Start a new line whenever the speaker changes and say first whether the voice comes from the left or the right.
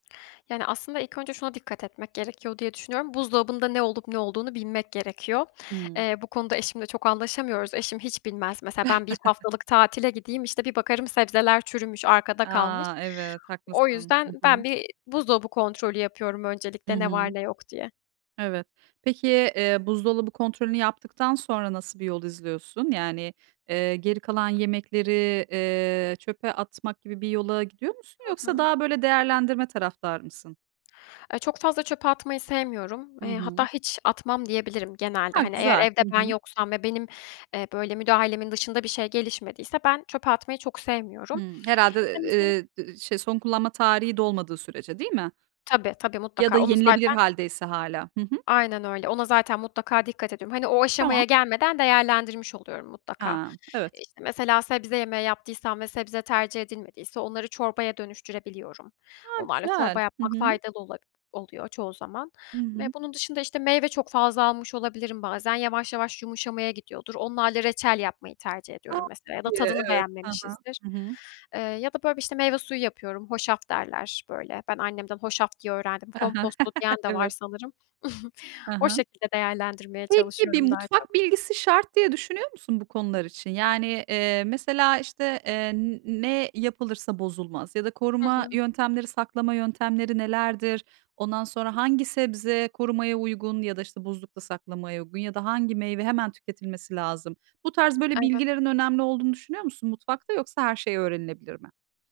left: Yani, aslında ilk önce şuna dikkat etmek gerekiyor diye düşünüyorum. Buzdolabında ne olup ne olduğunu bilmek gerekiyor.
right: Hıı.
left: Eee, bu konuda eşimle çok anlaşamıyoruz. Eşim hiç bilmez. Mesela ben bir haftalık tatile gideyim, işte, bir bakarım sebzeler çürümüş, arkada kalmış.
right: A, evet,
left: O
right: haklısın. Hı
left: yüzden
right: hı.
left: ben bir buzdolabı kontrolü yapıyorum
right: Hı
left: öncelikle, ne var
right: hı.
left: ne yok diye.
right: Evet. Peki, eee, buzdolabı kontrolünü yaptıktan sonra nasıl bir yol izliyorsun? Yani, eee, geri kalan yemekleri, eee, çöpe atmak gibi bir yola gidiyor musun?
left: Hı
right: Yoksa
left: hı.
right: daha böyle değerlendirme taraftarı mısın?
left: Ay, çok fazla çöpe atmayı sevmiyorum.
right: Hı
left: Eee, hatta
right: hı.
left: hiç atmam diyebilirim genelde.
right: A,
left: Hani, eğer
right: güzel.
left: evde
right: Hı
left: ben
right: hı.
left: yoksam ve benim, eee, böyle müdahalemin dışında bir şey gelişmediyse ben çöpe atmayı çok sevmiyorum.
right: Hımm. Herhâlde,
left: [unintelligible]
right: eee, şe son kullanma tarihi dolmadığı sürece değil mi?
left: Tabii, tabii,
right: Ya da
left: mutlaka onu
right: yenilebilir
left: zaten
right: haldeyse hâlâ. Hı hı.
left: aynen öyle. Ona zaten mutlaka dikkat ediyorum. Hani, o
right: Tamam.
left: aşamaya gelmeden değerlendirmiş oluyorum mutlaka.
right: Ha, evet.
left: İşte mesela sebze yemeği yaptıysam ve sebze tercih edilmediyse onları çorbaya dönüştürebiliyorum.
right: A,
left: Onlarla çorba
right: güzel. Hı
left: yapmak
right: hı.
left: faydalı ola oluyor çoğu zaman.
right: Hı
left: Ve
right: hı.
left: bunun dışında, işte, meyve çok fazla almış olabilirim bazen, yavaş yavaş yumuşamaya gidiyordur. Onlarla reçel yapmayı tercih
right: A,
left: ediyorum
right: çok
left: mesela ya da
right: iyi.
left: tadını
right: Evet. Hı hı.
left: beğenmemişizdir.
right: Hı hı.
left: Eee, ya da böyle bir, işte, meyve suyu yapıyorum, "hoşaf" derler, böyle. Ben annemden hoşaf diye öğrendim.
right: Hı hı.
left: Komposto diyen de var
right: Evet.
left: sanırım.
right: Hı
left: O
right: hı.
left: şekilde değerlendirmeye
right: Peki bir
left: çalışıyorum daha çok.
right: mutfak bilgisi şart diye düşünüyor musun bu konular için? Yani, eee, mesela işte, eee, n ne yapılırsa bozulmaz ya da
left: Hı
right: koruma
left: hı.
right: yöntemleri, saklama yöntemleri nelerdir? Ondan sonra hangi sebze korumaya uygun ya da, işte, buzlukta saklamaya uygun ya da hangi meyve hemen tüketilmesi lazım? Bu tarz böyle
left: Evet.
right: bilgilerin önemli olduğunu düşünüyor musun mutfakta? Yoksa her şey öğrenilebilir mi?